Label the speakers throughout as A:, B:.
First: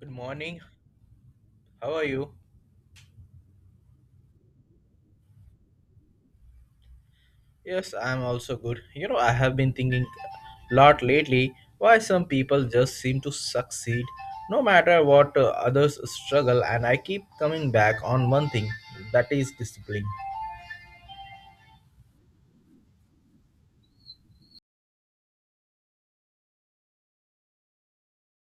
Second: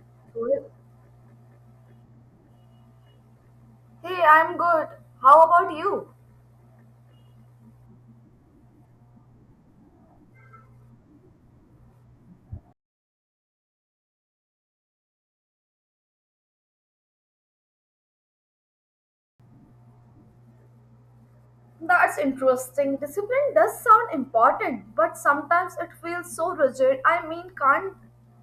A: Good morning.
B: Well,
A: How are you?
B: hey, I'm good. How about you?
A: Yes, I'm also good. I have been thinking a lot lately why some people just seem to succeed no matter what others struggle, and I keep coming back on one thing that is discipline.
B: That's interesting. Discipline does sound important, but sometimes it feels so rigid. I mean, can't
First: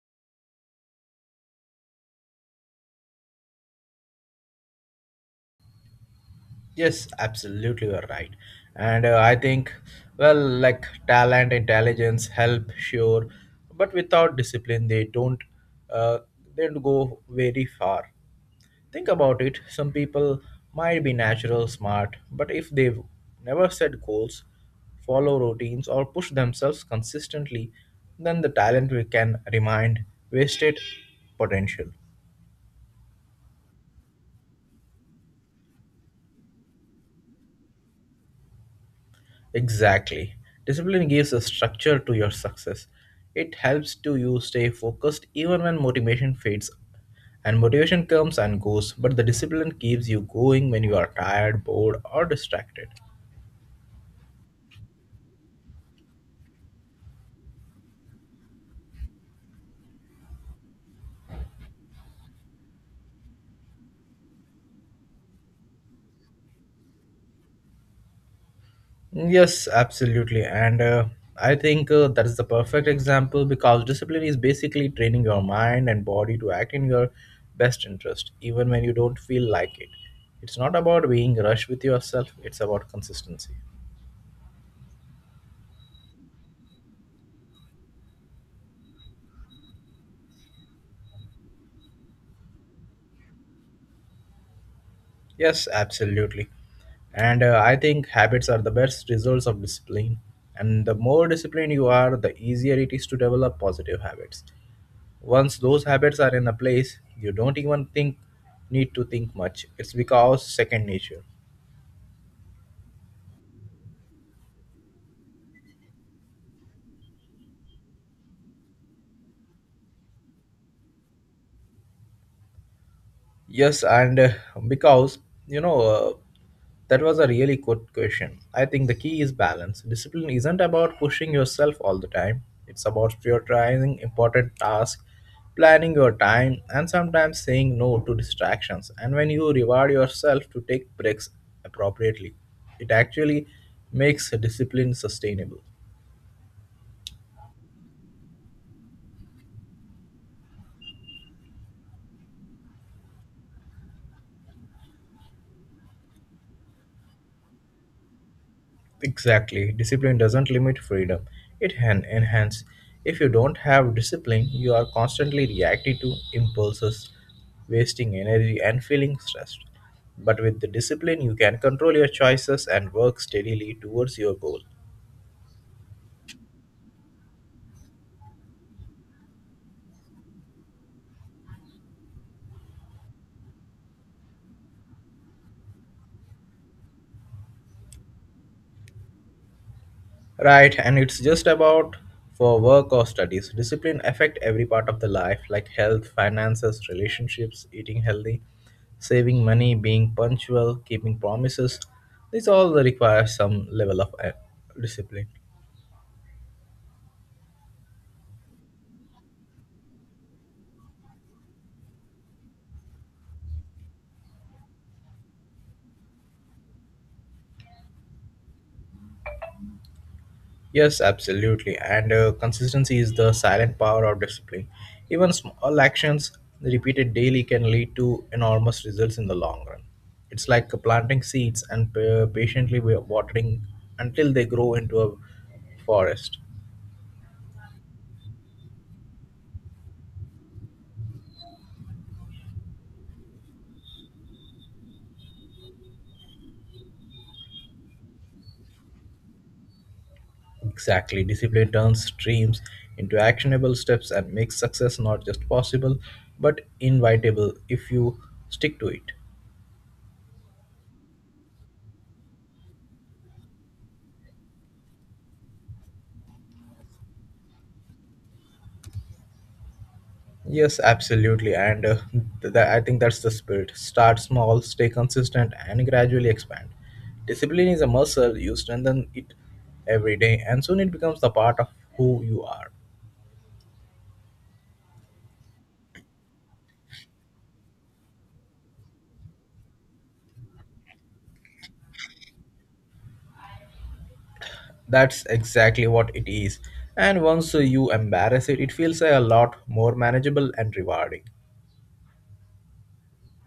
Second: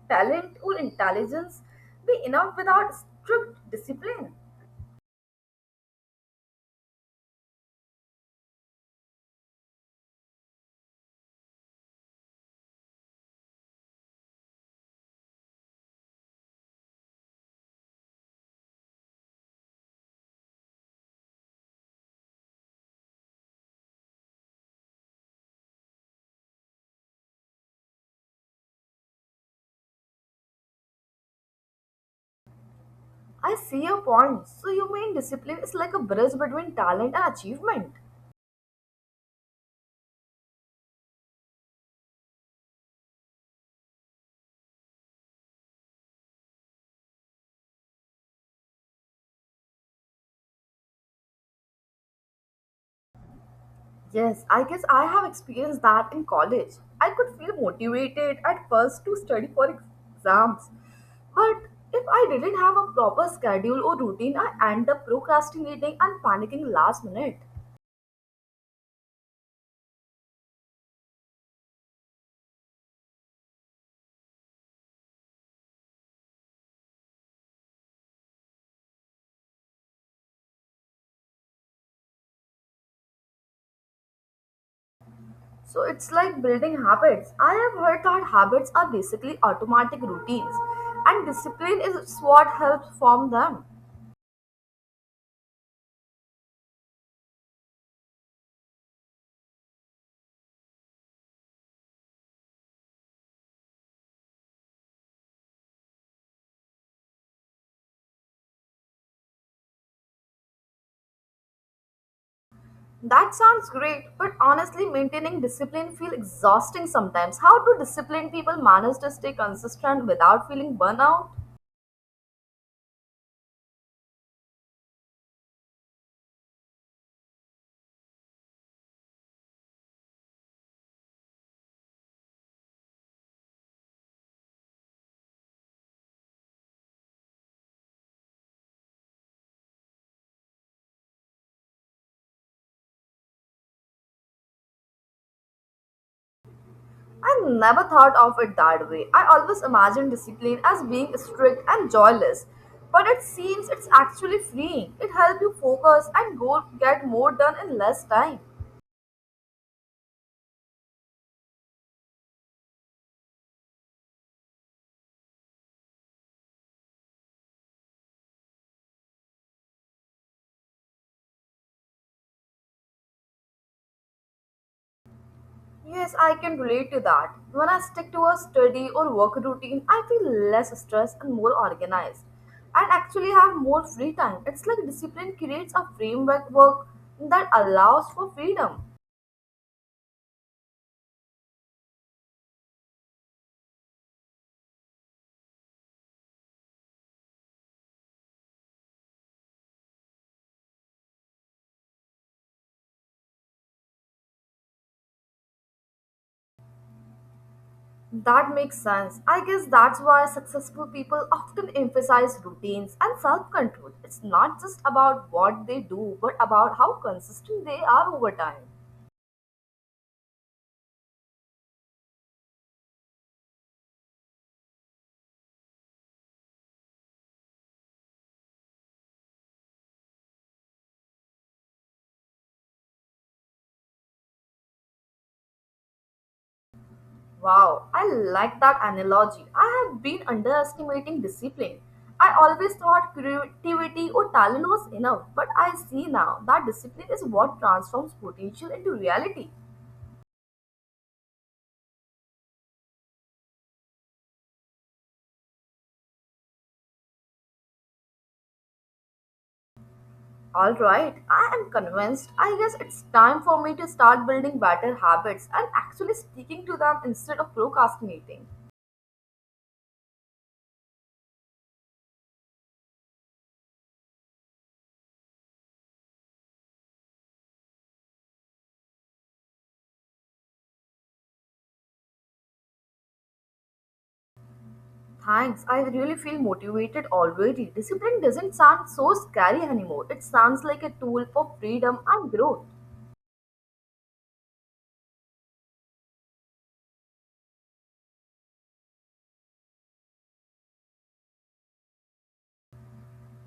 B: talent or intelligence be enough without strict discipline?
A: Yes, absolutely, you're right. And I think, well, like talent, intelligence, help, sure, but without discipline, uh, they don't go very far. Think about it, some people might be natural smart, but if they've never set goals, follow routines, or push themselves consistently, then the talent we can remind wasted potential.
B: I see your point. So, you mean discipline is like a bridge between talent and achievement?
A: Exactly. Discipline gives a structure to your success. It helps to you stay focused even when motivation fades, and motivation comes and goes, but the discipline keeps you going when you are tired, bored, or distracted.
B: Yes, I guess I have experienced that in college. I could feel motivated at first to study for exams, but if I didn't have a proper schedule or routine, I end up procrastinating and panicking last minute.
A: Yes, absolutely. And I think that is the perfect example because discipline is basically training your mind and body to act in your best interest, even when you don't feel like it. It's not about being rushed with yourself, it's about consistency.
B: So it's like building habits. I have heard that habits are basically automatic routines, and discipline is what helps form them.
A: Yes, absolutely. And I think habits are the best results of discipline. And the more disciplined you are, the easier it is to develop positive habits. Once those habits are in a place, you don't even think need to think much. It's because second nature.
B: That sounds great, but honestly, maintaining discipline feels exhausting sometimes. How do disciplined people manage to stay consistent without feeling burnout?
A: Yes, and because you know uh, that was a really good question. I think the key is balance. Discipline isn't about pushing yourself all the time. It's about prioritizing important tasks, planning your time, and sometimes saying no to distractions. And when you reward yourself to take breaks appropriately, it actually makes discipline sustainable.
B: I never thought of it that way. I always imagined discipline as being strict and joyless, but it seems it's actually freeing. It helps you focus and go get more done in less time.
A: Exactly. Discipline doesn't limit freedom, it can enhance. If you don't have discipline, you are constantly reacting to impulses, wasting energy, and feeling stressed. But with the discipline, you can control your choices and work steadily towards your goal.
B: Yes, I can relate to that. When I stick to a study or work routine, I feel less stressed and more organized. And actually have more free time. It's like discipline creates a framework work that allows for freedom.
A: Right, and it's just about for work or studies. Discipline affect every part of the life, like health, finances, relationships, eating healthy, saving money, being punctual, keeping promises. These all require some level of discipline.
B: That makes sense. I guess that's why successful people often emphasize routines and self control. It's not just about what they do, but about how consistent they are over time.
A: Yes, absolutely. And consistency is the silent power of discipline. Even small actions repeated daily can lead to enormous results in the long run. It's like planting seeds and patiently watering until they grow into a forest.
B: Wow, I like that analogy. I have been underestimating discipline. I always thought creativity or talent was enough, but I see now that discipline is what transforms potential into reality.
A: Exactly. Discipline turns dreams into actionable steps and makes success not just possible but invitable if you stick to it.
B: Alright, I am convinced. I guess it's time for me to start building better habits and actually sticking to them instead of procrastinating.
A: Yes, absolutely. And I think that's the spirit. Start small, stay consistent, and gradually expand. Discipline is a muscle, you strengthen it every day, and soon it becomes the part of who you are.
B: Thanks, I really feel motivated already. Discipline doesn't sound so scary anymore, it sounds like a tool for freedom and growth.
A: That's exactly what it is. And once you embrace it, it feels a lot more manageable and rewarding.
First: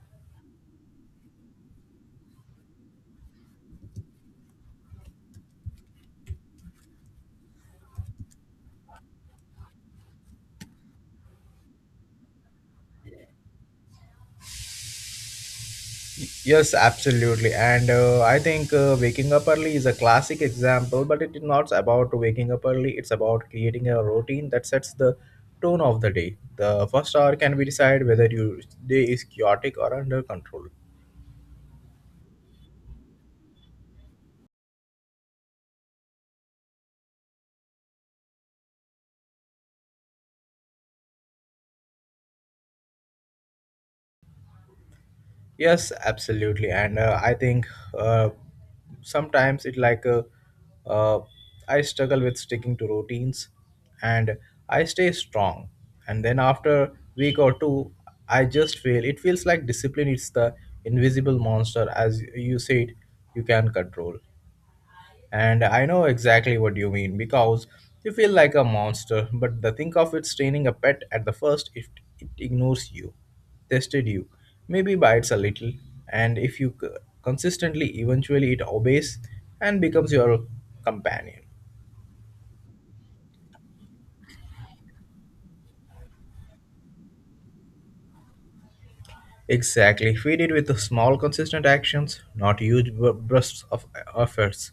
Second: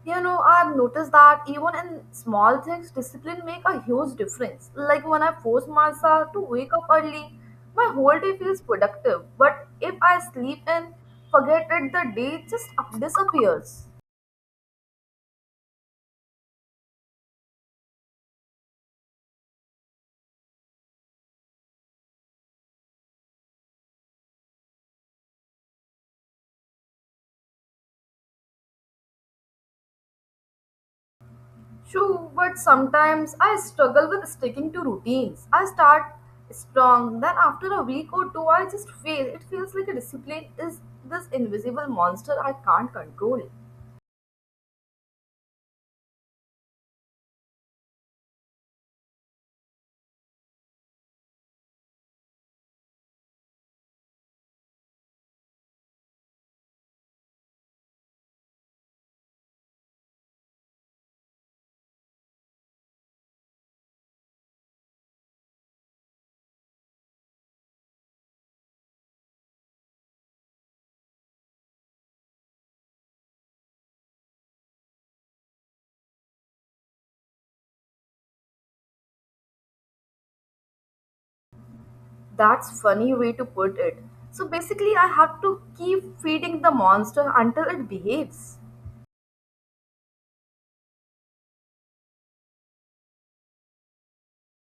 B: You know, I've noticed that even in small things, discipline make a huge difference. Like when I force myself to wake up early, my whole day feels productive. But if I sleep in, forget it, the day just disappears.
A: Yes, absolutely. And I think waking up early is a classic example, but it is not about waking up early. It's about creating a routine that sets the tone of the day. The first hour can be decide whether your day is chaotic or under control.
B: True, but sometimes I struggle with sticking to routines. I start strong, then after a week or two, I just fail. It feels like a discipline is this invisible monster I can't control.
A: Yes, absolutely, and I think uh, sometimes it like uh, I struggle with sticking to routines, and I stay strong, and then after week or two, I just fail. It feels like discipline is the invisible monster, as you said, you can control. And I know exactly what you mean because you feel like a monster, but the think of it training a pet at the first. If it ignores you, tested you, maybe bites a little, and if you consistently, eventually it obeys and becomes your companion.
B: That's funny way to put it. So basically I have to keep feeding the monster until it behaves.
A: Exactly, feed it with the small, consistent actions, not huge bursts of efforts.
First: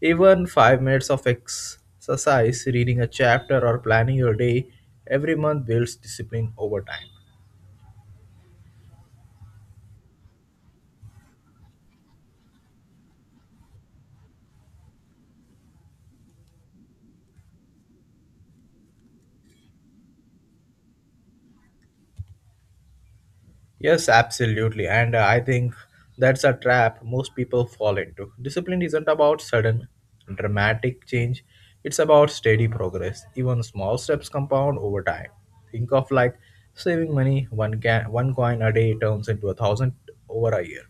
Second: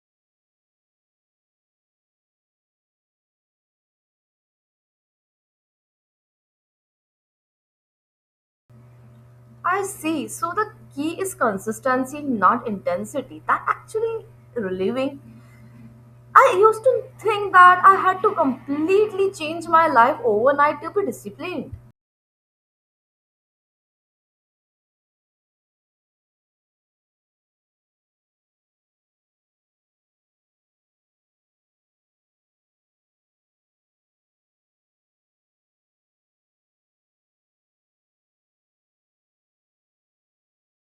A: Even 5 minutes of exercise, reading a chapter, or planning your day every month builds discipline over time.
B: I see. So the key is consistency, not intensity. That actually relieving. I used to think that I had to completely change my life overnight to be disciplined.
A: Yes, absolutely. And I think that's a trap most people fall into. Discipline isn't about sudden, dramatic change, it's about steady progress. Even small steps compound over time. Think of like saving money, one coin a day turns into 1,000 over a year.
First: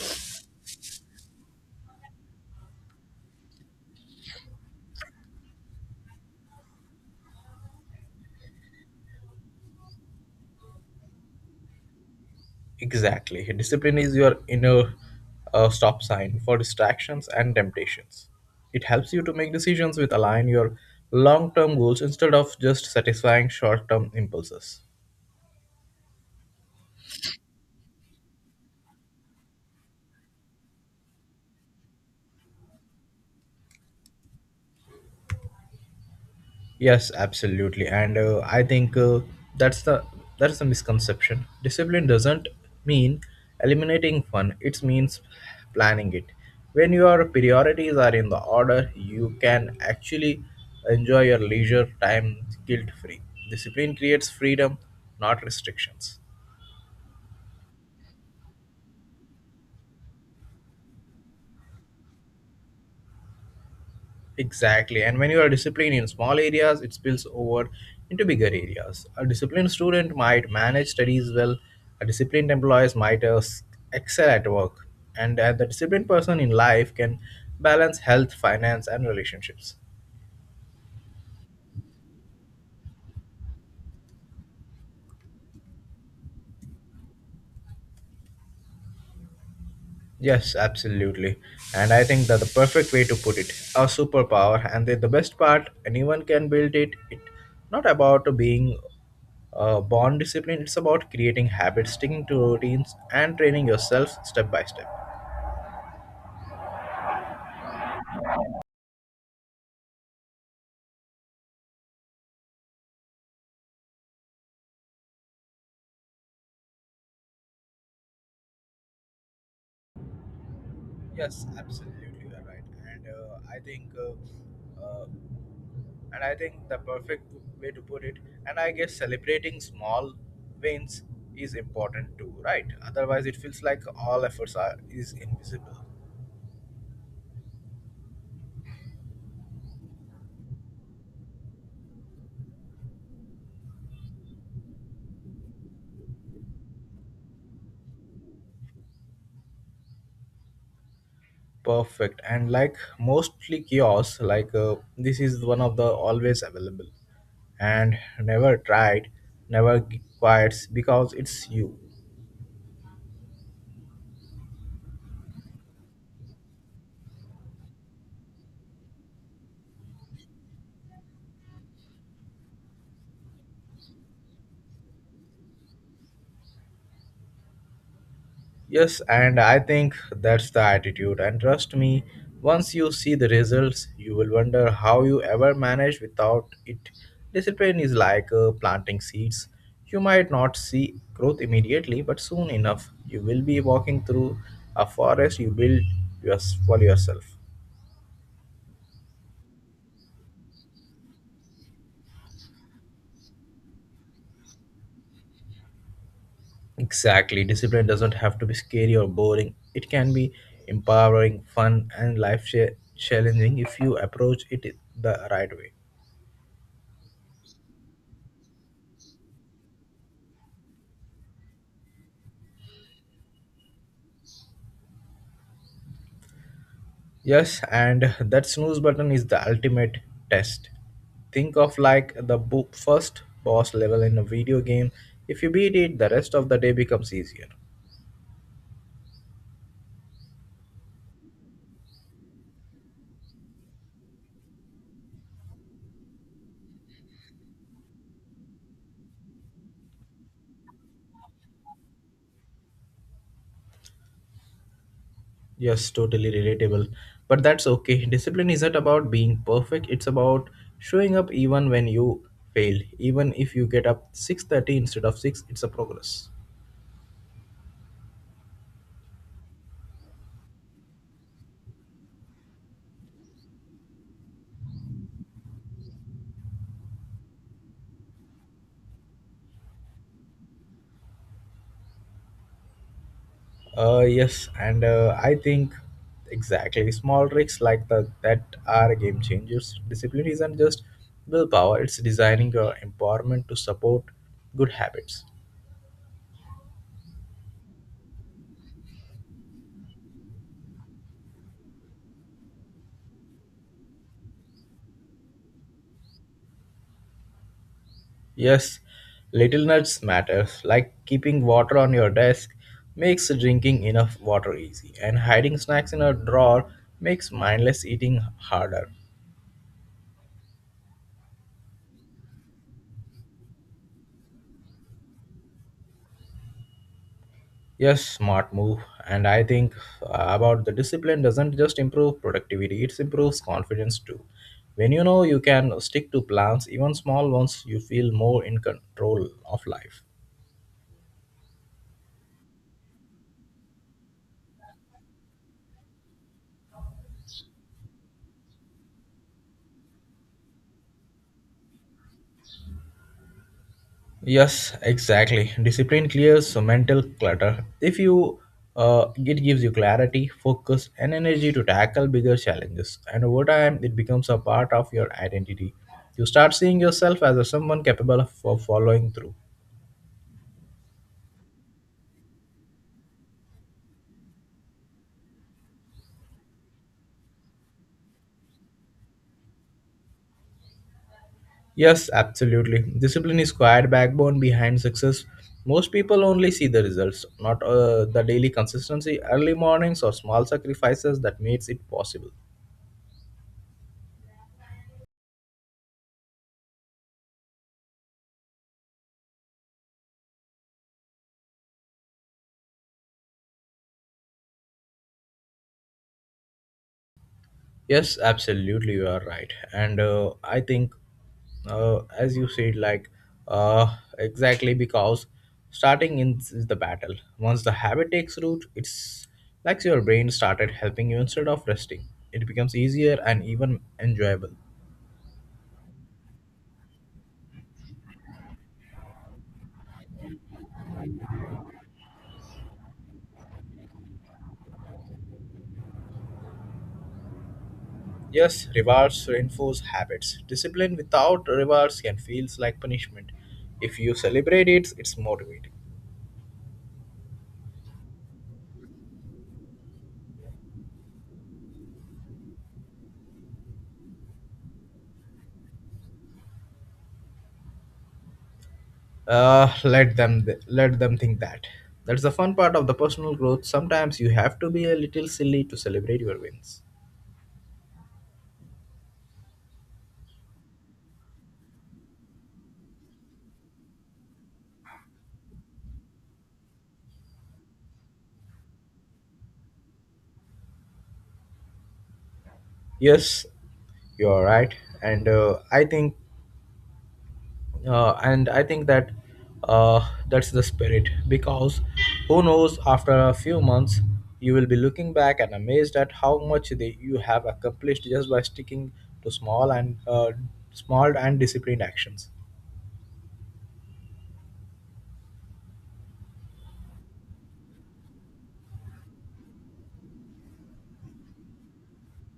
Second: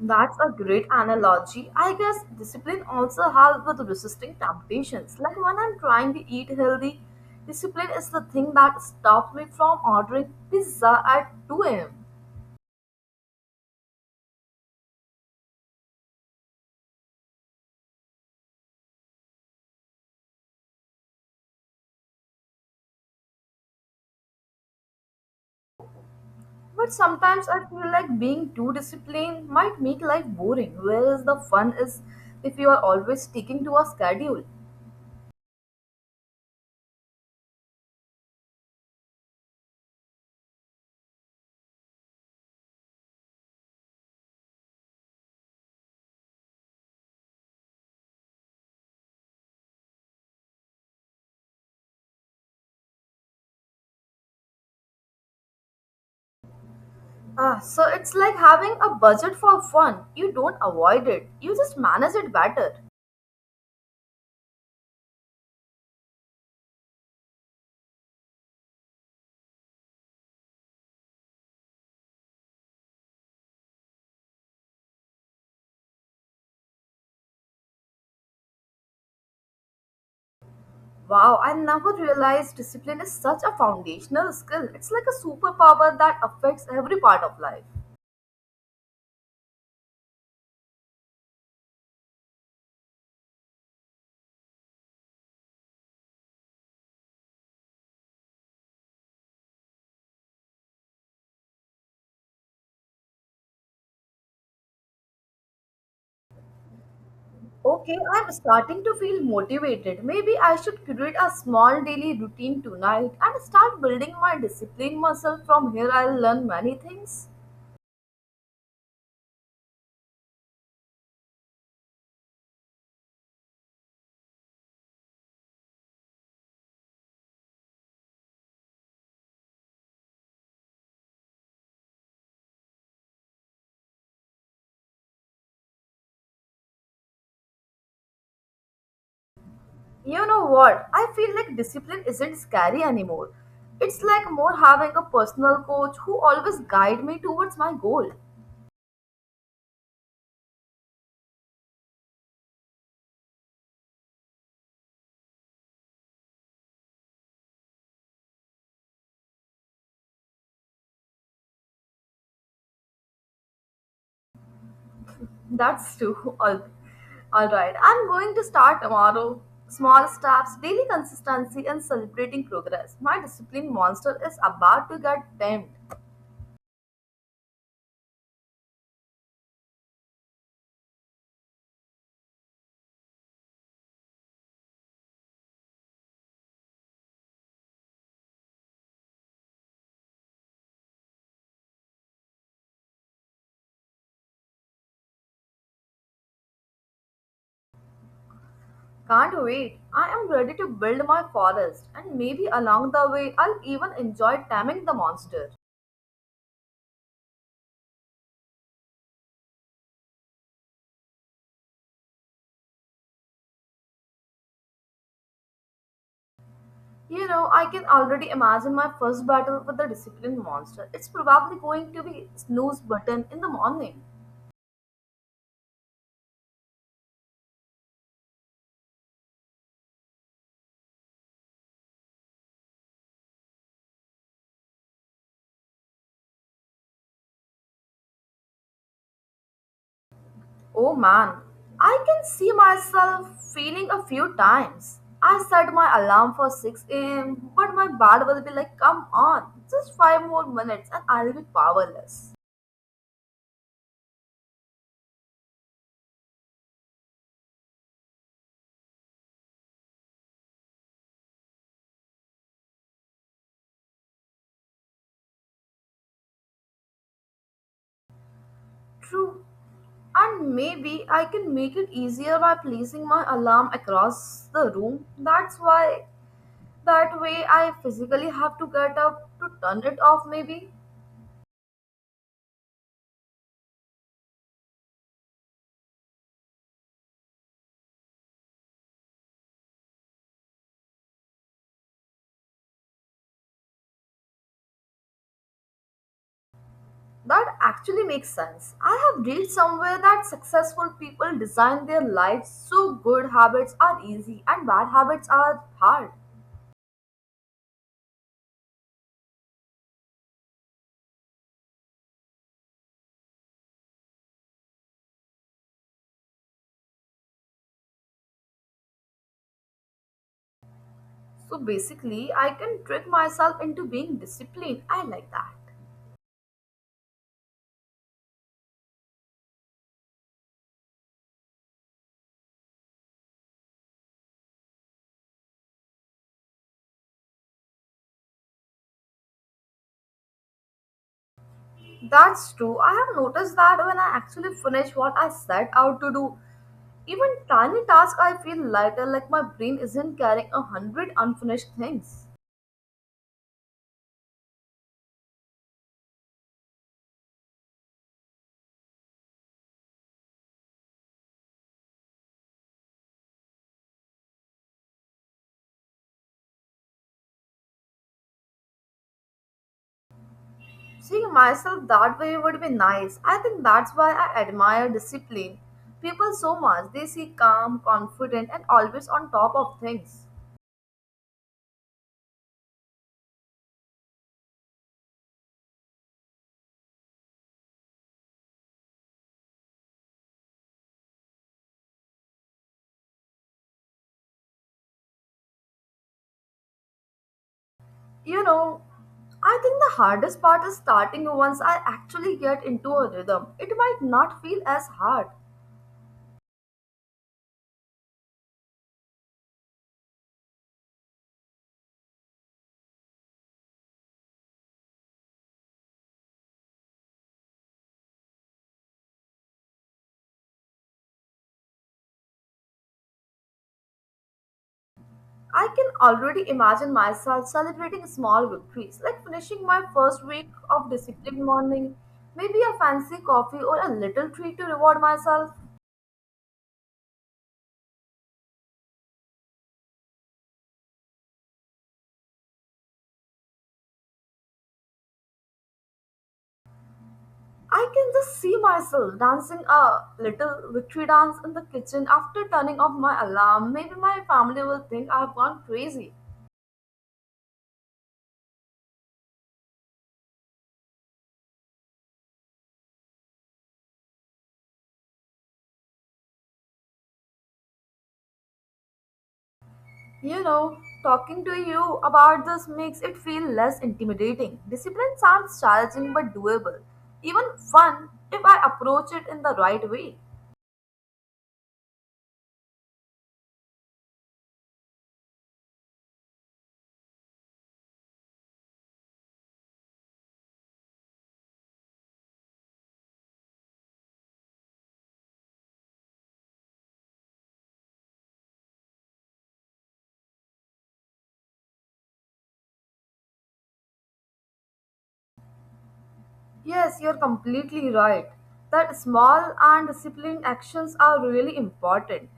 B: That's a great analogy. I guess discipline also helps with resisting temptations. Like when I'm trying to eat healthy, discipline is the thing that stops me from ordering pizza at 2 a.m.
A: Exactly. Discipline is your inner stop sign for distractions and temptations. It helps you to make decisions with align your long term goals instead of just satisfying short term impulses.
B: But sometimes I feel like being too disciplined might make life boring, whereas the fun is if you are always sticking to a schedule.
A: Yes, absolutely. And I think that's the that's the misconception. Discipline doesn't mean eliminating fun. It means planning it. When your priorities are in the order, you can actually enjoy your leisure time guilt-free. Discipline creates freedom, not restrictions.
B: Ah, so it's like having a budget for fun. You don't avoid it, you just manage it better.
A: Exactly. And when you are disciplined in small areas, it spills over into bigger areas. A disciplined student might manage studies well, a disciplined employee might excel at work, and the disciplined person in life can balance health, finance, and relationships.
B: Wow, I never realized discipline is such a foundational skill. It's like a superpower that affects every part of life.
A: Yes, absolutely. And I think that the perfect way to put it, a superpower. And the best part, anyone can build it. It not about being born disciplined. It's about creating habits, sticking to routines, and training yourself step by step.
B: Okay, I'm starting to feel motivated. Maybe I should create a small daily routine tonight and start building my discipline muscle. From here, I'll learn many things.
A: Yes, absolutely, you're right. And I think the perfect way to put it. And I guess celebrating small wins is important too, right? Otherwise, it feels like all efforts are is invisible.
B: You know what? I feel like discipline isn't scary anymore. It's like more having a personal coach who always guide me towards my goal.
A: Perfect. And like mostly kiosks, like this is one of the always available and never tried, never quits because it's you.
B: That's true. All right. I'm going to start tomorrow. Small steps, daily consistency, and celebrating progress. My discipline monster is about to get tamed.
A: Yes, and I think that's the attitude. And trust me, once you see the results, you will wonder how you ever managed without it. Discipline is like planting seeds. You might not see growth immediately, but soon enough, you will be walking through a forest you build yours for yourself.
B: Can't wait. I am ready to build my forest, and maybe along the way, I'll even enjoy taming the monster.
A: Exactly. Discipline doesn't have to be scary or boring. It can be empowering, fun, and life challenging if you approach it the right way.
B: You know, I can already imagine my first battle with the discipline monster. It's probably going to be snooze button in the morning.
A: Yes, and that snooze button is the ultimate test. Think of like the first boss level in a video game. If you beat it, the rest of the day becomes easier.
B: Oh man, I can see myself feeling a few times. I set my alarm for 6 a.m., but my body will be like, come on, just 5 more minutes and I'll be powerless.
A: Yes, totally relatable. But that's okay. Discipline isn't about being perfect. It's about showing up even when you fail. Even if you get up 6:30 instead of 6, it's a progress.
B: True. And maybe I can make it easier by placing my alarm across the room. That way, I physically have to get up to turn it off, maybe.
A: Yes, and I think exactly small tricks like the that are game changers. Discipline isn't just willpower, it's designing your environment to support good habits.
B: That actually makes sense. I have read somewhere that successful people design their lives so good habits are easy and bad habits are hard.
A: Yes, little nuts matter, like keeping water on your desk makes drinking enough water easy, and hiding snacks in a drawer makes mindless eating harder.
B: So basically, I can trick myself into being disciplined. I like that.
A: Yes, smart move, and I think about the discipline doesn't just improve productivity, it improves confidence too. When you know you can stick to plans, even small ones, you feel more in control of life.
B: That's true. I have noticed that when I actually finish what I set out to do, even tiny tasks, I feel lighter, like my brain isn't carrying a hundred unfinished things.
A: Yes, exactly. Discipline clears so mental clutter. If you it gives you clarity, focus, and energy to tackle bigger challenges. And over time, it becomes a part of your identity. You start seeing yourself as a someone capable of following through.
B: Seeing myself that way would be nice. I think that's why I admire discipline. People so much, they see calm, confident, and always on top of things.
A: Yes, absolutely. Discipline is quiet backbone behind success. Most people only see the results, not the daily consistency, early mornings, or small sacrifices that makes it possible.
B: You know, I think the hardest part is starting once I actually get into a rhythm. It might not feel as hard.
A: Yes, absolutely, you are right. And I think, as you said, like exactly because starting in is the battle. Once the habit takes root, it's like your brain started helping you instead of resting. It becomes easier and even enjoyable.
B: I can already imagine myself celebrating small victories, like finishing my first week of disciplined morning, maybe a fancy coffee or a little treat to reward myself.
A: Yes, rewards reinforce habits. Discipline without rewards can feels like punishment. If you celebrate it, it's motivating.
B: I can just see myself dancing a little victory dance in the kitchen after turning off my alarm. Maybe my family will think I've gone crazy.
A: Let them think that that's the fun part of the personal growth. Sometimes you have to be a little silly to celebrate your wins.
B: You know, talking to you about this makes it feel less intimidating. Discipline sounds challenging but doable, even fun if I approach it in the right way.
A: Yes, you're right. And I think uh, that's the spirit because who knows, after a few months you will be looking back and amazed at how much you have accomplished just by sticking to small and disciplined actions.
B: Yes, you're completely right. That small and disciplined actions are really important.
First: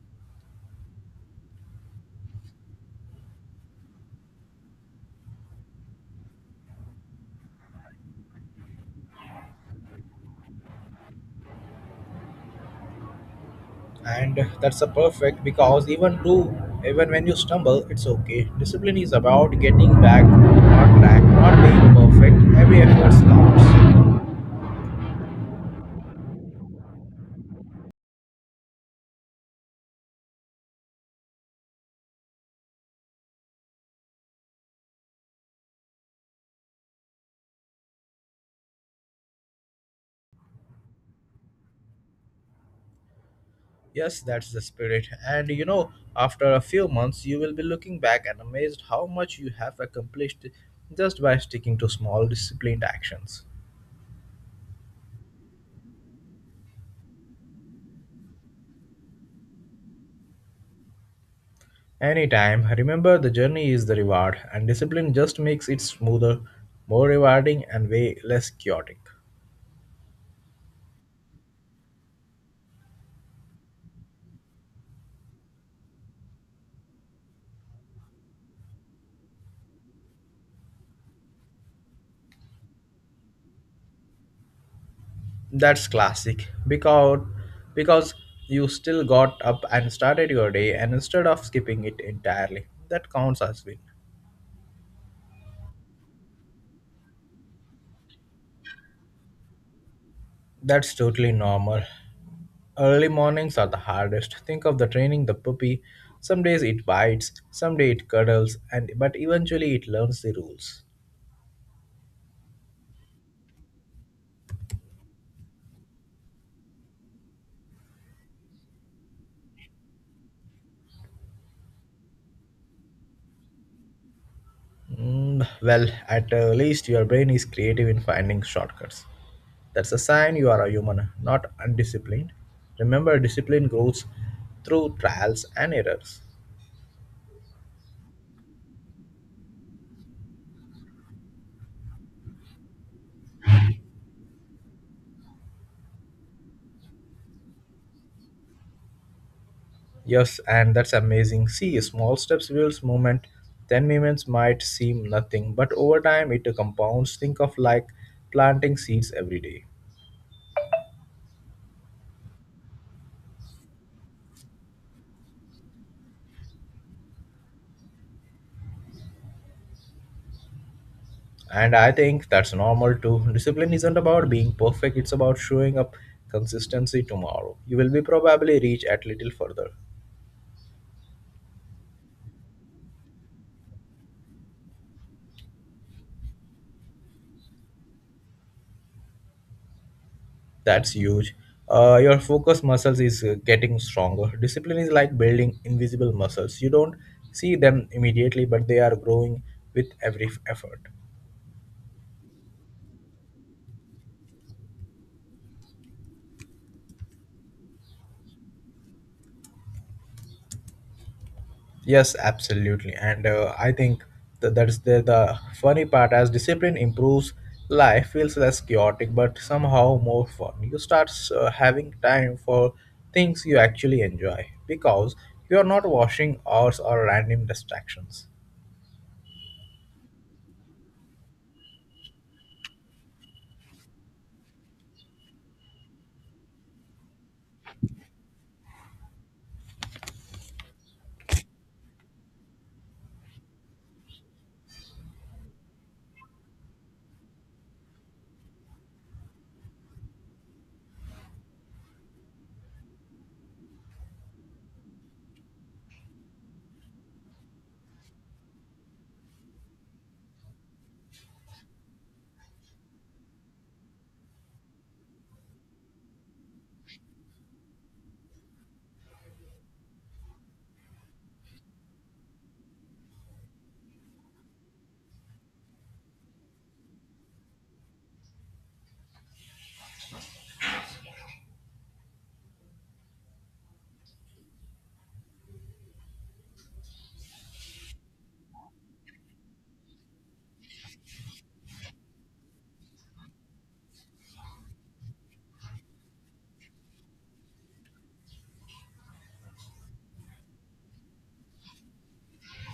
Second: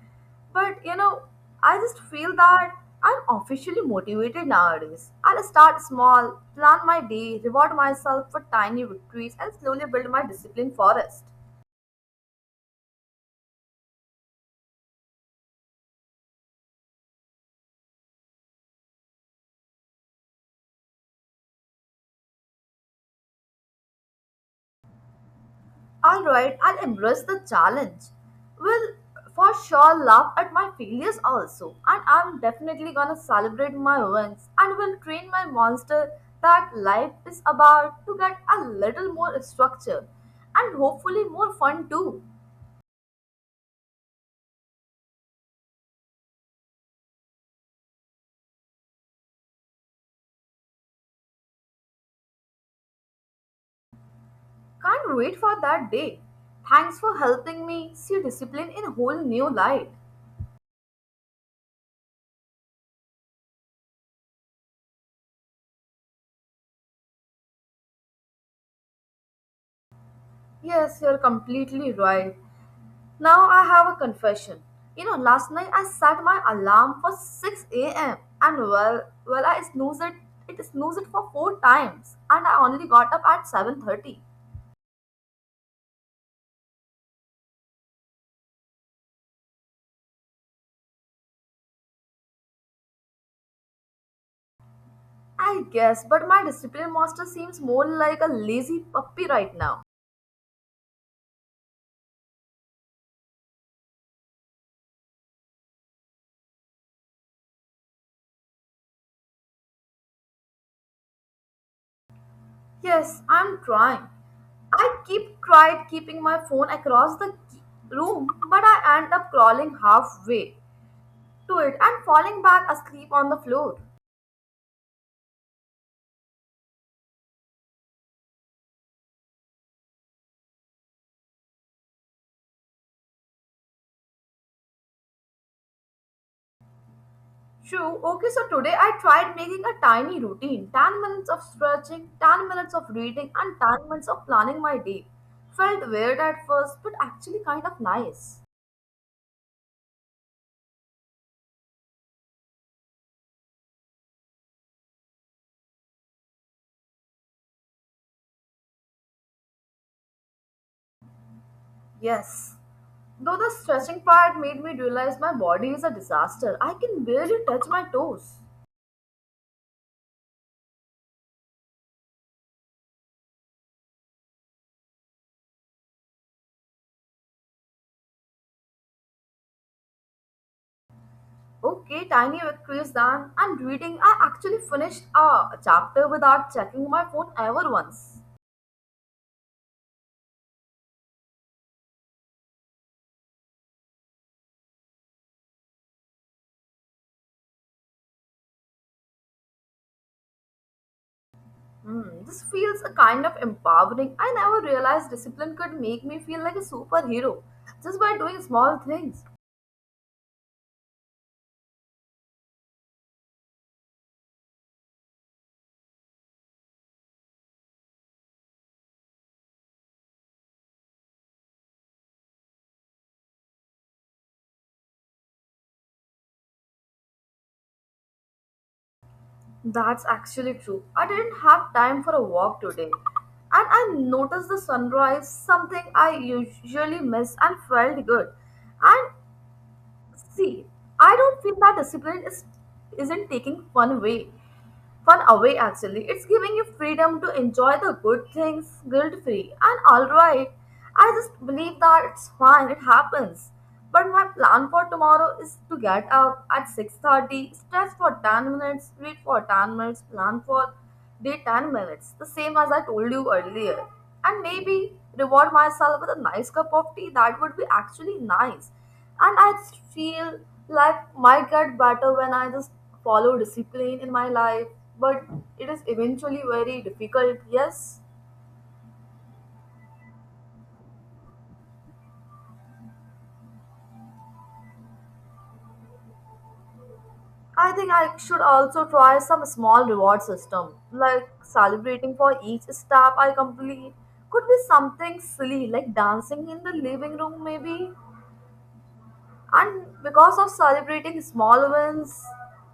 B: But you know, I just feel that I'm officially motivated nowadays. I'll start small, plan my day, reward myself for tiny victories, and slowly build my discipline forest.
A: And that's a perfect because even when you stumble, it's okay. Discipline is about getting back on track, not being perfect. Every effort counts.
B: All right, I'll embrace the challenge. Will for sure laugh at my failures also, and I'm definitely gonna celebrate my wins and will train my monster that life is about to get a little more structure and hopefully more fun too.
A: Yes, that's the spirit. And after a few months you will be looking back and amazed how much you have accomplished just by sticking to small disciplined actions.
B: Can't wait for that day. Thanks for helping me see discipline in a whole new light.
A: Anytime. Remember, the journey is the reward, and discipline just makes it smoother, more rewarding, and way less chaotic.
B: Yes, you're completely right. Now I have a confession. You know, last night I set my alarm for 6 a.m. and well, I snoozed it. It snoozed it for four times, and I only got up at 7:30.
A: That's classic because because you still got up and started your day, and instead of skipping it entirely, that counts as win.
B: I guess, but my discipline master seems more like a lazy puppy right now.
A: That's totally normal. Early mornings are the hardest. Think of the training the puppy. Some days it bites, some day it cuddles, and but eventually it learns the rules.
B: Yes, I'm trying. I keep tried keeping my phone across the room, but I end up crawling halfway to it and falling back asleep on the floor.
A: Mm, well, at least your brain is creative in finding shortcuts. That's a sign you are a human, not undisciplined. Remember, discipline grows through trials and errors.
B: True. Okay, so today I tried making a tiny routine 10 minutes of stretching, 10 minutes of reading, and 10 minutes of planning my day. Felt weird at first, but actually kind of nice.
A: Yes, and that's amazing. See, small steps builds movement. 10 minutes might seem nothing, but over time it compounds. Think of like planting seeds every day.
B: Yes. Though the stretching part made me realize my body is a disaster, I can barely touch my toes.
A: And I think that's normal too. Discipline isn't about being perfect, it's about showing up consistency tomorrow. You will be probably reach at little further.
B: Okay, tiny victories then. And reading, I actually finished a chapter without checking my phone ever once.
A: That's huge. Your focus muscles is getting stronger. Discipline is like building invisible muscles. You don't see them immediately, but they are growing with every effort.
B: Hmm, this feels a kind of empowering. I never realized discipline could make me feel like a superhero just by doing small things.
A: Yes, absolutely. And I think that is the funny part. As discipline improves, life feels less chaotic, but somehow more fun. You start having time for things you actually enjoy because you are not washing hours or random distractions.
B: That's actually true. I didn't have time for a walk today. And I noticed the sunrise, something I usually miss and felt good. And see, I don't feel that discipline is isn't taking fun away. Fun away actually. It's giving you freedom to enjoy the good things guilt free and alright. I just believe that it's fine, it happens. But my plan for tomorrow is to get up at 6:30, stretch for 10 minutes, read for 10 minutes, plan for day 10 minutes, the same as I told you earlier. And maybe reward myself with a nice cup of tea that would be actually nice and I just feel like might get better when I just follow discipline in my life, but it is eventually very difficult. Yes, I think I should also try some small reward system, like celebrating for each step I complete. Could be something silly like dancing in the living room, maybe. And because of celebrating small wins,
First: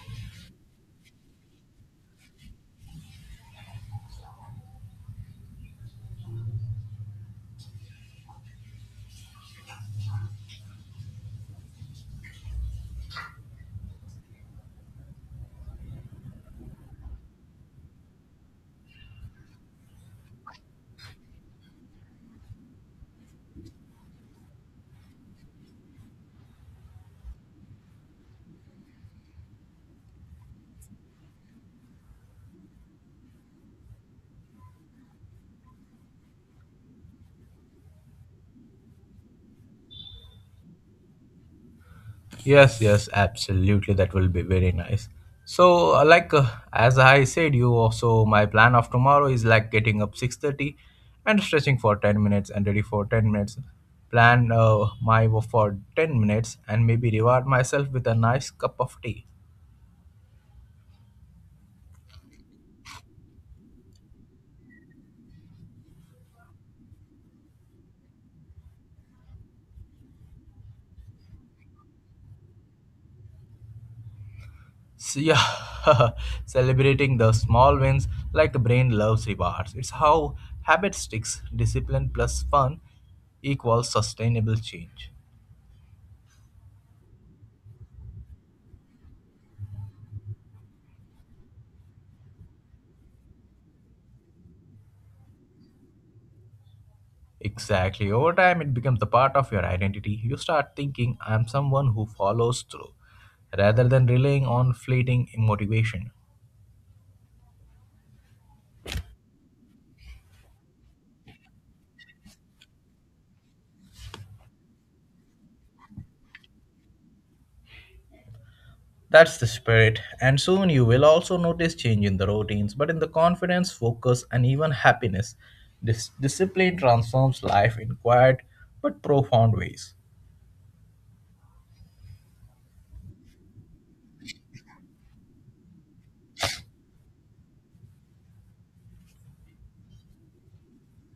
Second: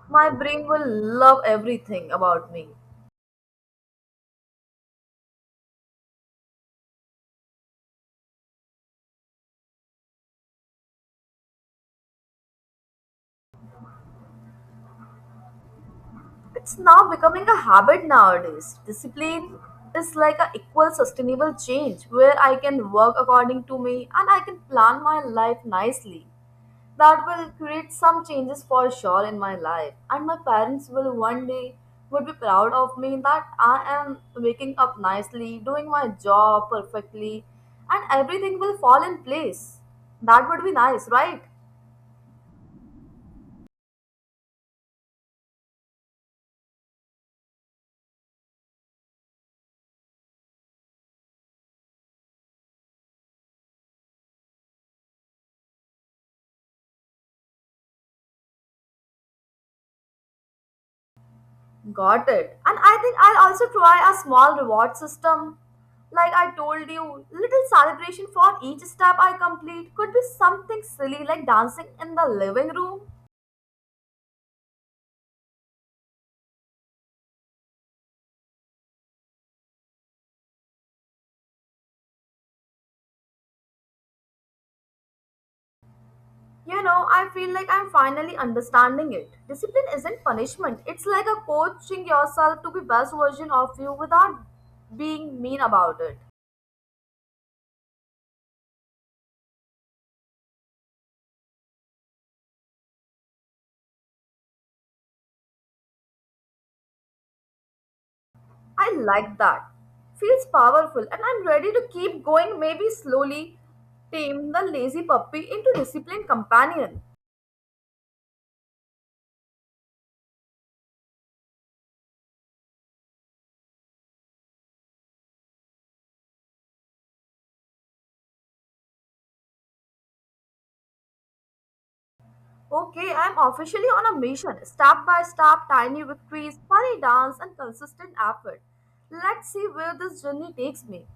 B: my brain will love everything about me. It's now becoming a habit nowadays. Discipline is like an equal sustainable change where I can work according to me and I can plan my life nicely. That will create some changes for sure in my life and my parents will one day would be proud of me that I am waking up nicely, doing my job perfectly and everything will fall in place. That would be nice, right?
A: Yes, yes, absolutely. That will be very nice. So, as I said, you also my plan of tomorrow is like getting up 6:30, and stretching for 10 minutes and ready for 10 minutes. Plan my work for 10 minutes and maybe reward myself with a nice cup of tea.
B: Got it. And I think I'll also try a small reward system. Like I told you, little celebration for each step I complete could be something silly like dancing in the living room.
A: So, yeah, celebrating the small wins like the brain loves rewards. It's how habit sticks. Discipline plus fun equals sustainable change.
B: You know, I feel like I'm finally understanding it. Discipline isn't punishment. It's like a coaching yourself to be best version of you without being mean about it.
A: Exactly. Over time, it becomes a part of your identity. You start thinking, I'm someone who follows through, rather than relying on fleeting motivation.
B: I like that. Feels powerful and I'm ready to keep going maybe slowly tame the lazy puppy into disciplined companion.
A: That's the spirit. And soon you will also notice change in the routines, but in the confidence, focus, and even happiness. This discipline transforms life in quiet but profound ways.
B: Okay, I'm officially on a mission. Step by step, tiny victories, funny dance, and consistent effort. Let's see where this journey takes me.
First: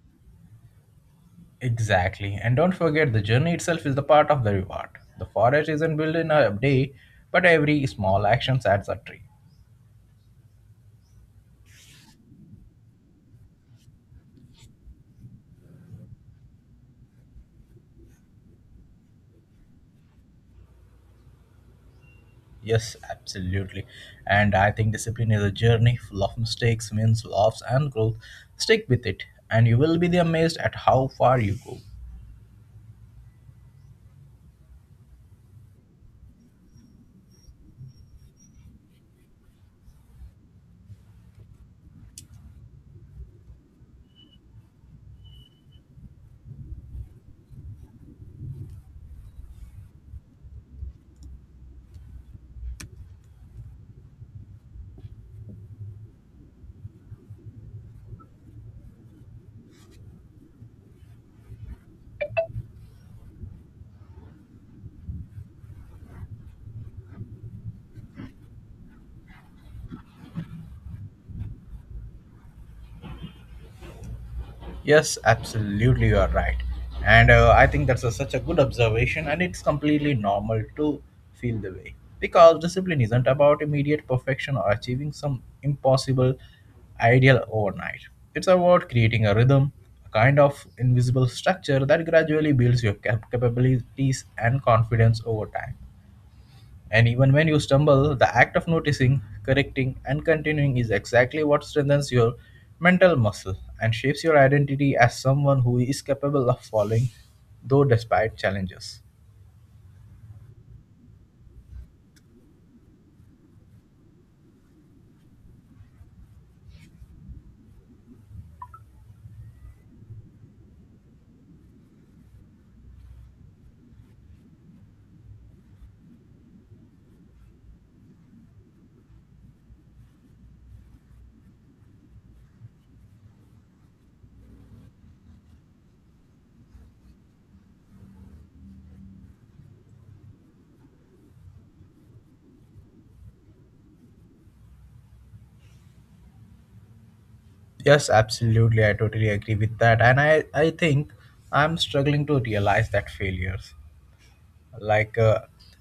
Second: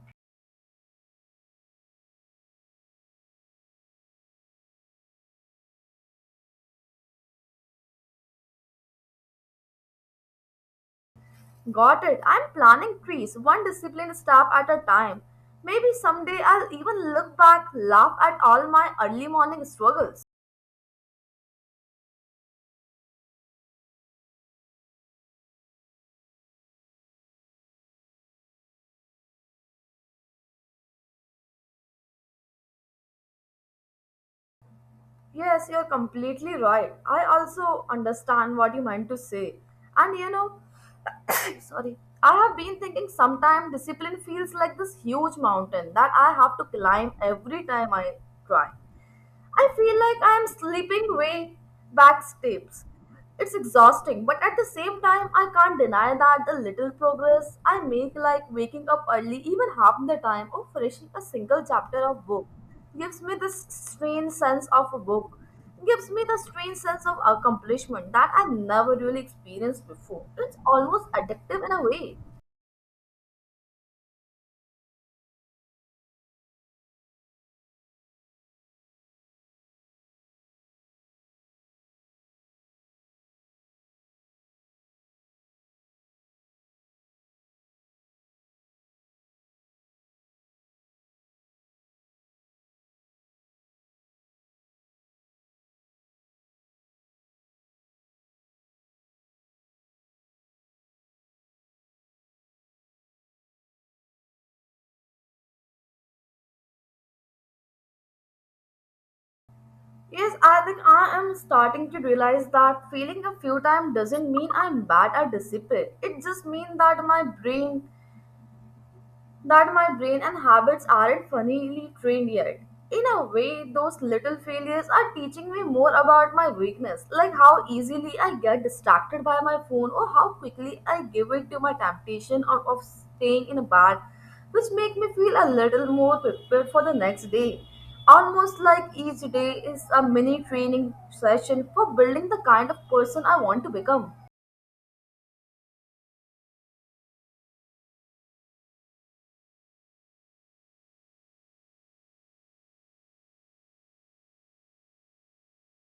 A: Exactly. And don't forget, the journey itself is the part of the reward. The forest isn't built in a day, but every small action adds a tree.
B: Got it. I'm planning trees, one disciplined step at a time. Maybe someday I'll even look back, laugh at all my early morning struggles.
A: Yes, absolutely. And I think discipline is a journey full of mistakes, wins, laughs, and growth. Stick with it, and you will be amazed at how far you go.
B: Yes, you're completely right. I also understand what you meant to say. And you know, sorry, I have been thinking sometimes discipline feels like this huge mountain that I have to climb every time I try. I feel like I am slipping way back steps. It's exhausting, but at the same time, I can't deny that the little progress I make, like waking up early even half the time or finishing a single chapter of book, gives me this strange sense of a book, gives me the strange sense of accomplishment that I never really experienced before. It's almost addictive in a way.
A: Yes, absolutely, you are right. And I think that's a, such a good observation, and it's completely normal to feel the way. Because discipline isn't about immediate perfection or achieving some impossible ideal overnight. It's about creating a rhythm, a kind of invisible structure that gradually builds your capabilities and confidence over time. And even when you stumble, the act of noticing, correcting, and continuing is exactly what strengthens your mental muscle and shapes your identity as someone who is capable of falling, though despite challenges.
B: Yes, I think I am starting to realize that failing a few times doesn't mean I'm bad or disciplined. It just means that my brain and habits aren't funnily trained yet. In a way, those little failures are teaching me more about my weakness, like how easily I get distracted by my phone or how quickly I give in to my temptation of staying in a bed, which make me feel a little more prepared for the next day. Almost like each day is a mini training session for building the kind of person I want to become.
A: Yes, absolutely. I totally agree with that. And I think I'm struggling to realize that failures. Like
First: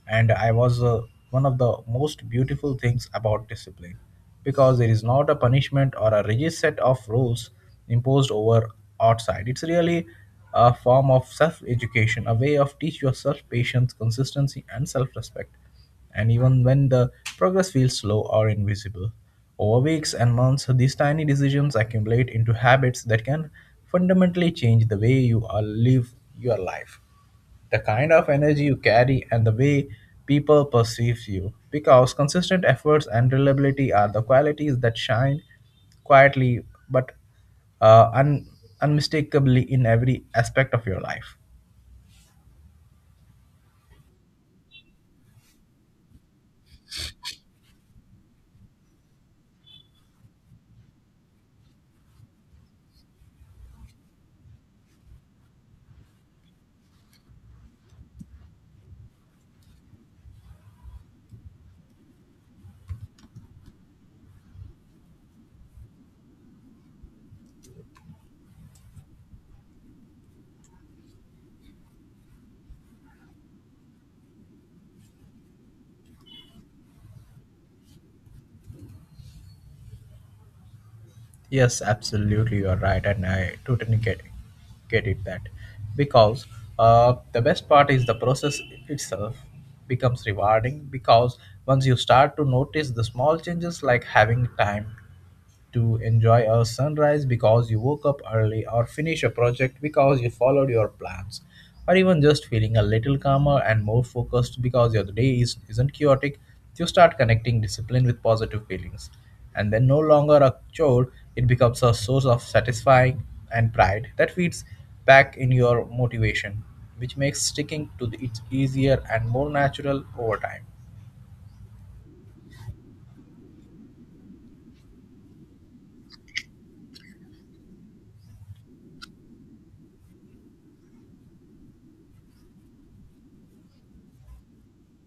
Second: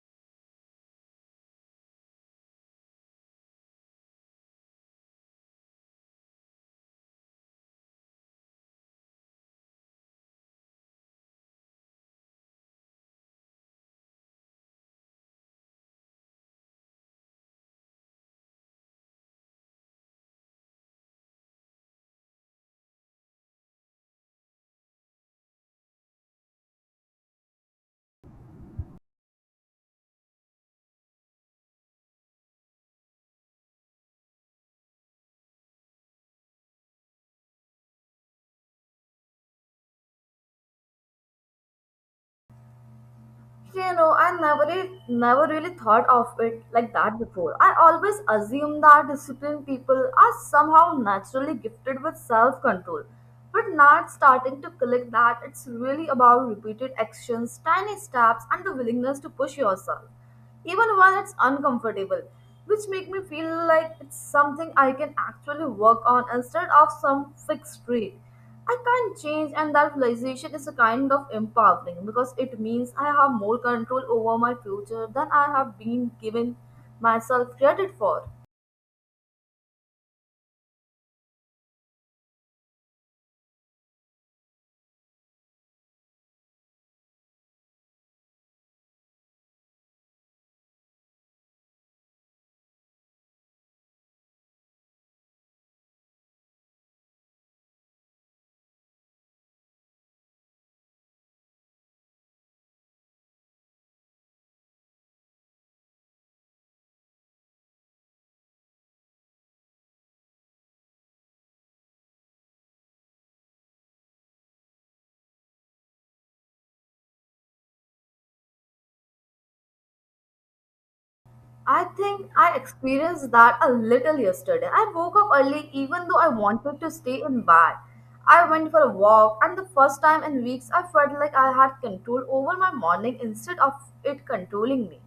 A: and I was One of the most beautiful things about discipline, because it is not a punishment or a rigid set of rules imposed over outside, it's really a form of self education, a way of teach yourself patience, consistency, and self respect. And even when the progress feels slow or invisible over weeks and months, these tiny decisions accumulate into habits that can fundamentally change the way you live your life, the kind of energy you carry, and the way people perceive you, because consistent efforts and reliability are the qualities that shine quietly, but uh, un- unmistakably in every aspect of your life.
B: So, you know, I never really thought of it like that before. I always assumed that disciplined people are somehow naturally gifted with self-control. But now it's starting to click that it's really about repeated actions, tiny steps, and the willingness to push yourself, even when it's uncomfortable, which make me feel like it's something I can actually work on instead of some fixed trait I can't change, and that realization is a kind of empowering because it means I have more control over my future than I have been given myself credit for.
A: Yes, absolutely, you are right. And I totally get it that, because the best part is the process itself becomes rewarding. Because once you start to notice the small changes, like having time to enjoy a sunrise because you woke up early, or finish a project because you followed your plans, or even just feeling a little calmer and more focused because your day is, isn't chaotic, you start connecting discipline with positive feelings. And then, no longer a chore, it becomes a source of satisfying and pride that feeds back in your motivation, which makes sticking to it easier and more natural over time.
B: I think I experienced that a little yesterday. I woke up early even though I wanted to stay in bed. I went for a walk, and the first time in weeks, I felt like I had control over my morning instead of it controlling me.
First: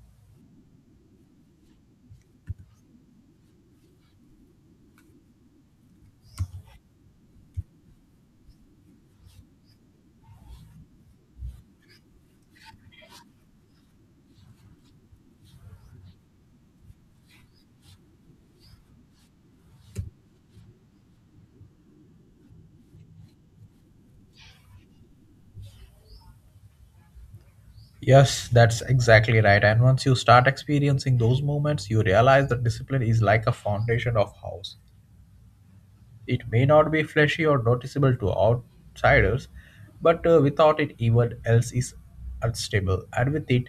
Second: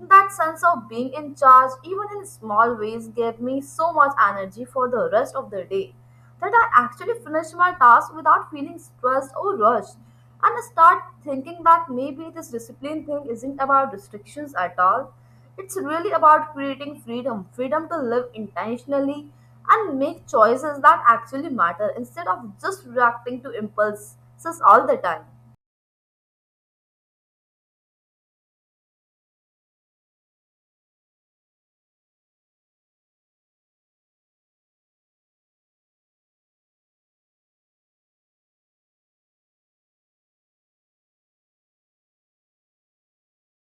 B: That sense of being in charge, even in small ways, gave me so much energy for the rest of the day that I actually finished my task without feeling stressed or rushed. And I start thinking that maybe this discipline thing isn't about restrictions at all. It's really about creating freedom, freedom to live intentionally and make choices that actually matter instead of just reacting to impulses all the time.
A: Yes, that's exactly right. And once you start experiencing those moments, you realize that discipline is like a foundation of house. It may not be flashy or noticeable to outsiders, but without it, even else is unstable. And with it,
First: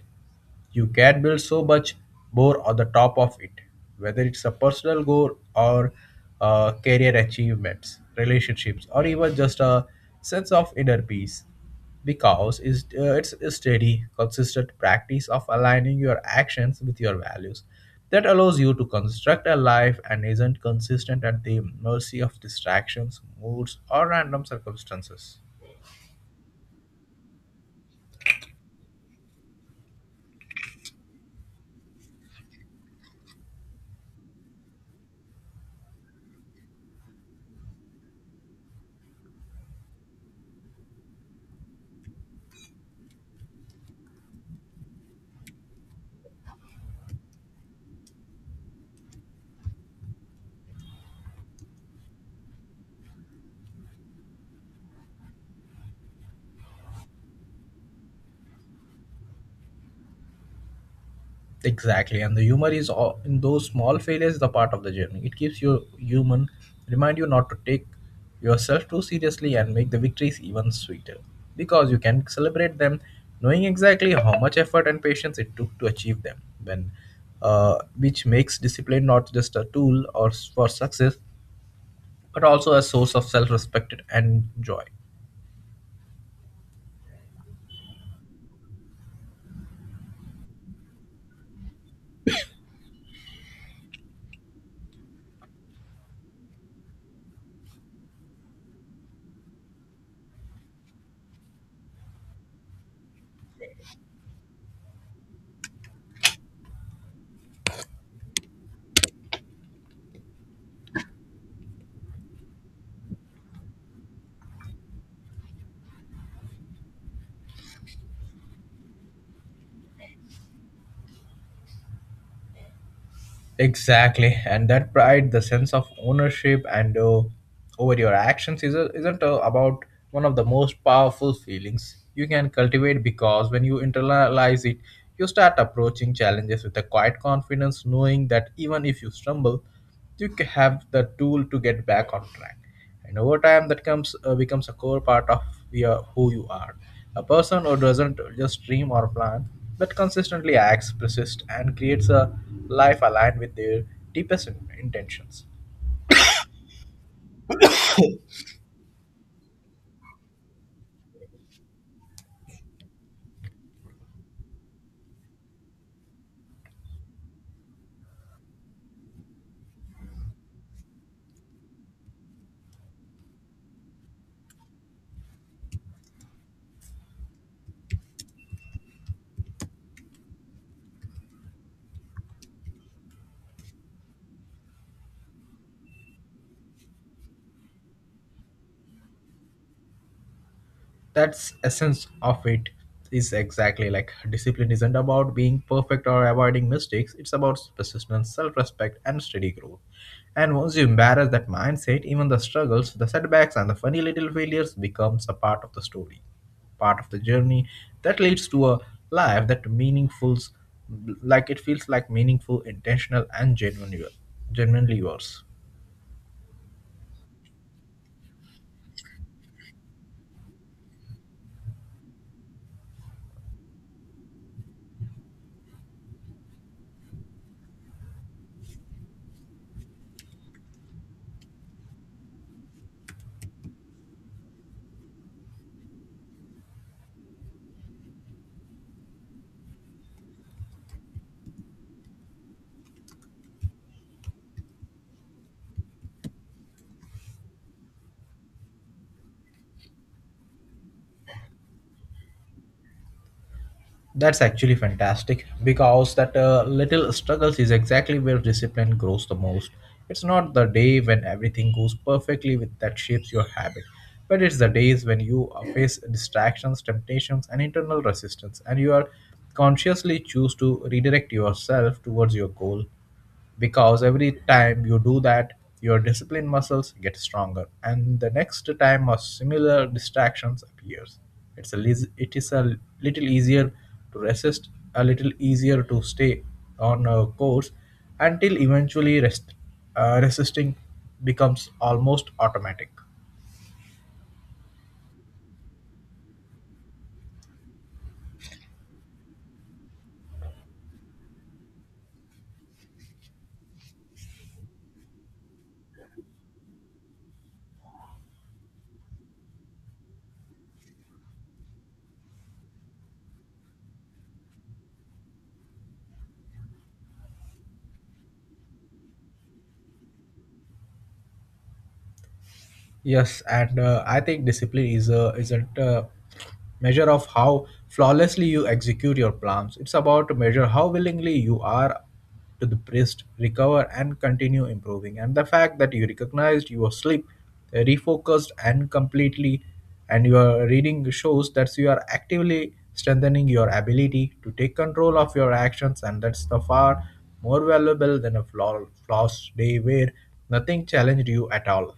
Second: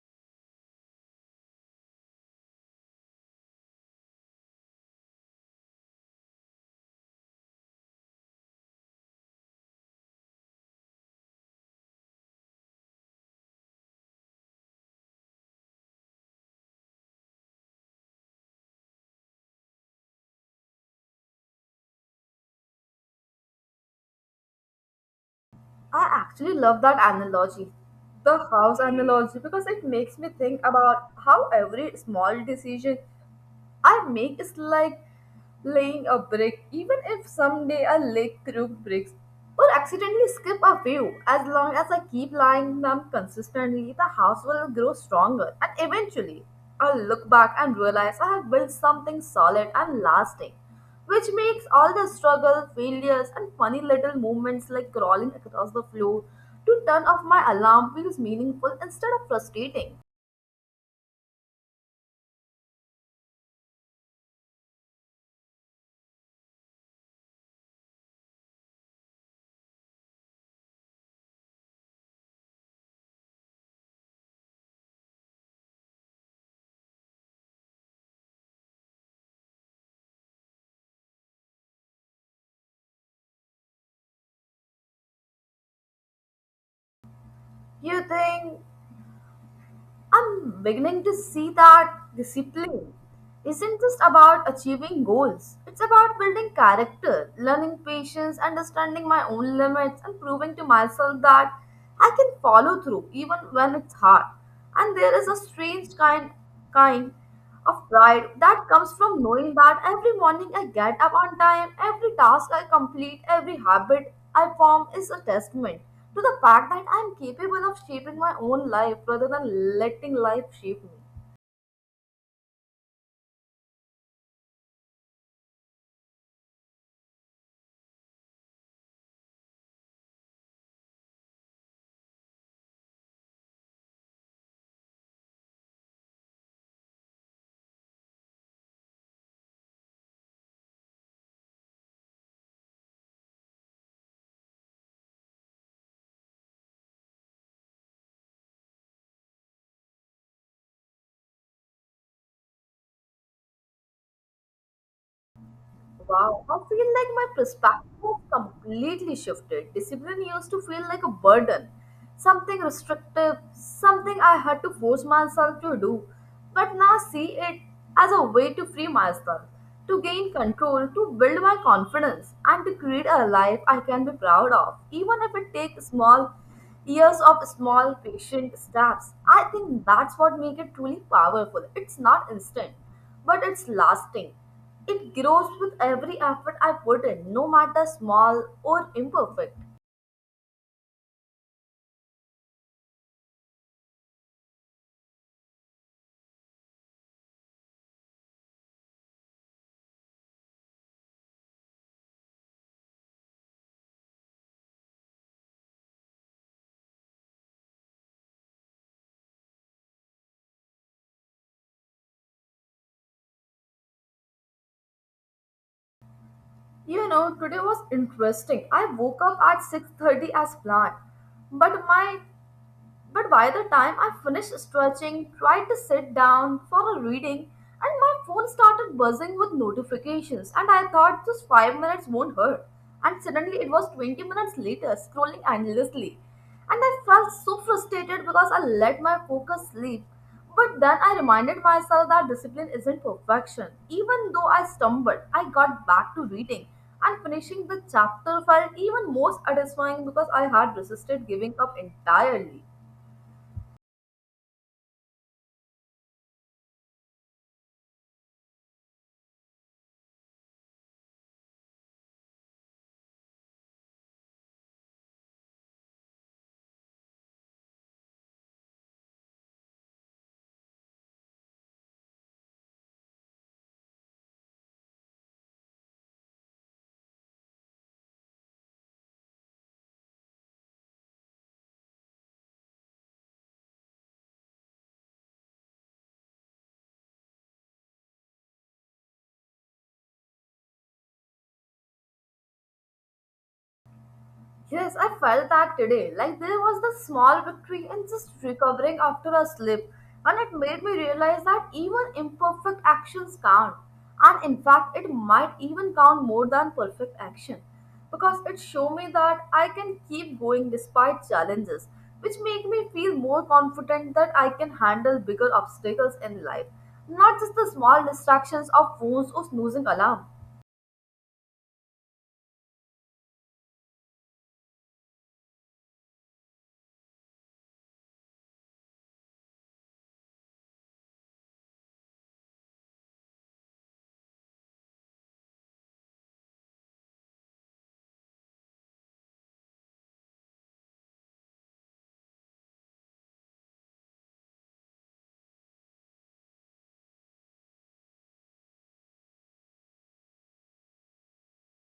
A: you can build so much more on the top of it, whether it's a personal goal or career achievements, relationships, or even just a sense of inner peace, because it's a steady, consistent practice of aligning your actions with your values that allows you to construct a life and isn't consistent at the mercy of distractions, moods, or random circumstances.
B: I actually love that analogy, the house analogy, because it makes me think about how every small decision I make is like laying a brick, even if someday I lick through bricks or accidentally skip a few. As long as I keep lying them consistently, the house will grow stronger, and eventually, I'll look back and realize I have built something solid and lasting, which makes all the struggle, failures, and funny little movements like crawling across the floor to turn off my alarm feels meaningful instead of frustrating.
A: Exactly, and the humor is all, in those small failures the part of the journey. It keeps you human, remind you not to take yourself too seriously, and make the victories even sweeter because you can celebrate them, knowing exactly how much effort and patience it took to achieve them. Which makes discipline not just a tool or for success, but also a source of self-respect and joy.
B: You think I'm beginning to see that discipline isn't just about achieving goals. It's about building character, learning patience, understanding my own limits, and proving to myself that I can follow through even when it's hard. And there is a strange kind of pride that comes from knowing that every morning I get up on time, every task I complete, every habit I form is a testament to the fact that I am capable of shaping my own life rather than letting life shape me.
A: Exactly, and that pride, the sense of ownership and over your actions, is a, isn't about one of the most powerful feelings you can cultivate, because when you internalize it, you start approaching challenges with a quiet confidence, knowing that even if you stumble, you have the tool to get back on track. And over time that comes becomes a core part of your, who you are, a person who doesn't just dream or plan, but consistently acts, persists, and creates a life aligned with their deepest intentions.
B: Wow, I feel like my perspective has completely shifted. Discipline used to feel like a burden, something restrictive, something I had to force myself to do. But now I see it as a way to free myself, to gain control, to build my confidence, and to create a life I can be proud of, even if it takes small years of small patient steps. I think that's what makes it truly powerful. It's not instant, but it's lasting. It grows with every effort I put in, no matter small or imperfect.
A: That's essence of it, is exactly like discipline isn't about being perfect or avoiding mistakes, it's about persistence, self-respect, and steady growth. And once you embrace that mindset, even the struggles, the setbacks, and the funny little failures becomes a part of the story, part of the journey that leads to a life that meaningful, like it feels like meaningful, intentional, and genuinely yours.
B: You know, today was interesting. I woke up at 6:30 as planned, but my But by the time I finished stretching, tried to sit down for a reading, and my phone started buzzing with notifications, and I thought just 5 minutes won't hurt. And suddenly it was 20 minutes later, scrolling endlessly. And I felt so frustrated because I let my focus sleep. But then I reminded myself that discipline isn't perfection. Even though I stumbled, I got back to reading. And finishing the chapter felt even more satisfying because I had resisted giving up entirely.
A: That's actually fantastic, because that little struggles is exactly where discipline grows the most. It's not the day when everything goes perfectly with that shapes your habit, but it's the days when you face distractions, temptations, and internal resistance, and you are consciously choose to redirect yourself towards your goal, because every time you do that your discipline muscles get stronger, and the next time a similar distractions appears, it's a it is a little easier to resist, a little easier to stay on a course, until eventually resisting becomes almost automatic.
B: Yes, I felt that today. Like there was the small victory and just recovering after a slip. And it made me realize that even imperfect actions count. And in fact, it might even count more than perfect action, because it showed me that I can keep going despite challenges, which make me feel more confident that I can handle bigger obstacles in life, not just the small distractions of phones or snoozing alarm.
A: Yes, and I think discipline is a isn't a measure of how flawlessly you execute your plans. It's about to measure how willingly you are to the priest, recover and continue improving. And the fact that you recognized your sleep, refocused and completely, and your reading shows that you are actively strengthening your ability to take control of your actions, and that's the far more valuable than a flawless day where nothing challenged you at all.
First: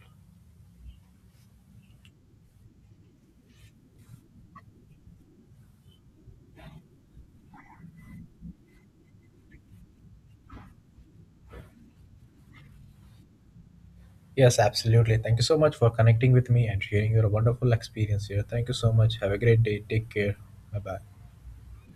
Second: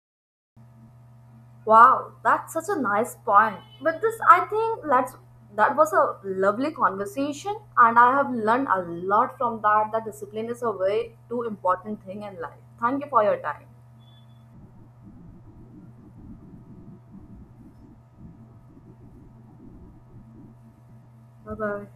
B: Wow, that's such a nice point. But this, I think, let's that was a lovely conversation, and I have learned a lot from that. That discipline is a way too important thing in life. Thank you for your time.
A: Yes, absolutely. Thank you so much for connecting with me and sharing your wonderful experience here. Thank you so much. Have a great day. Take care. Bye bye.
B: Bye bye.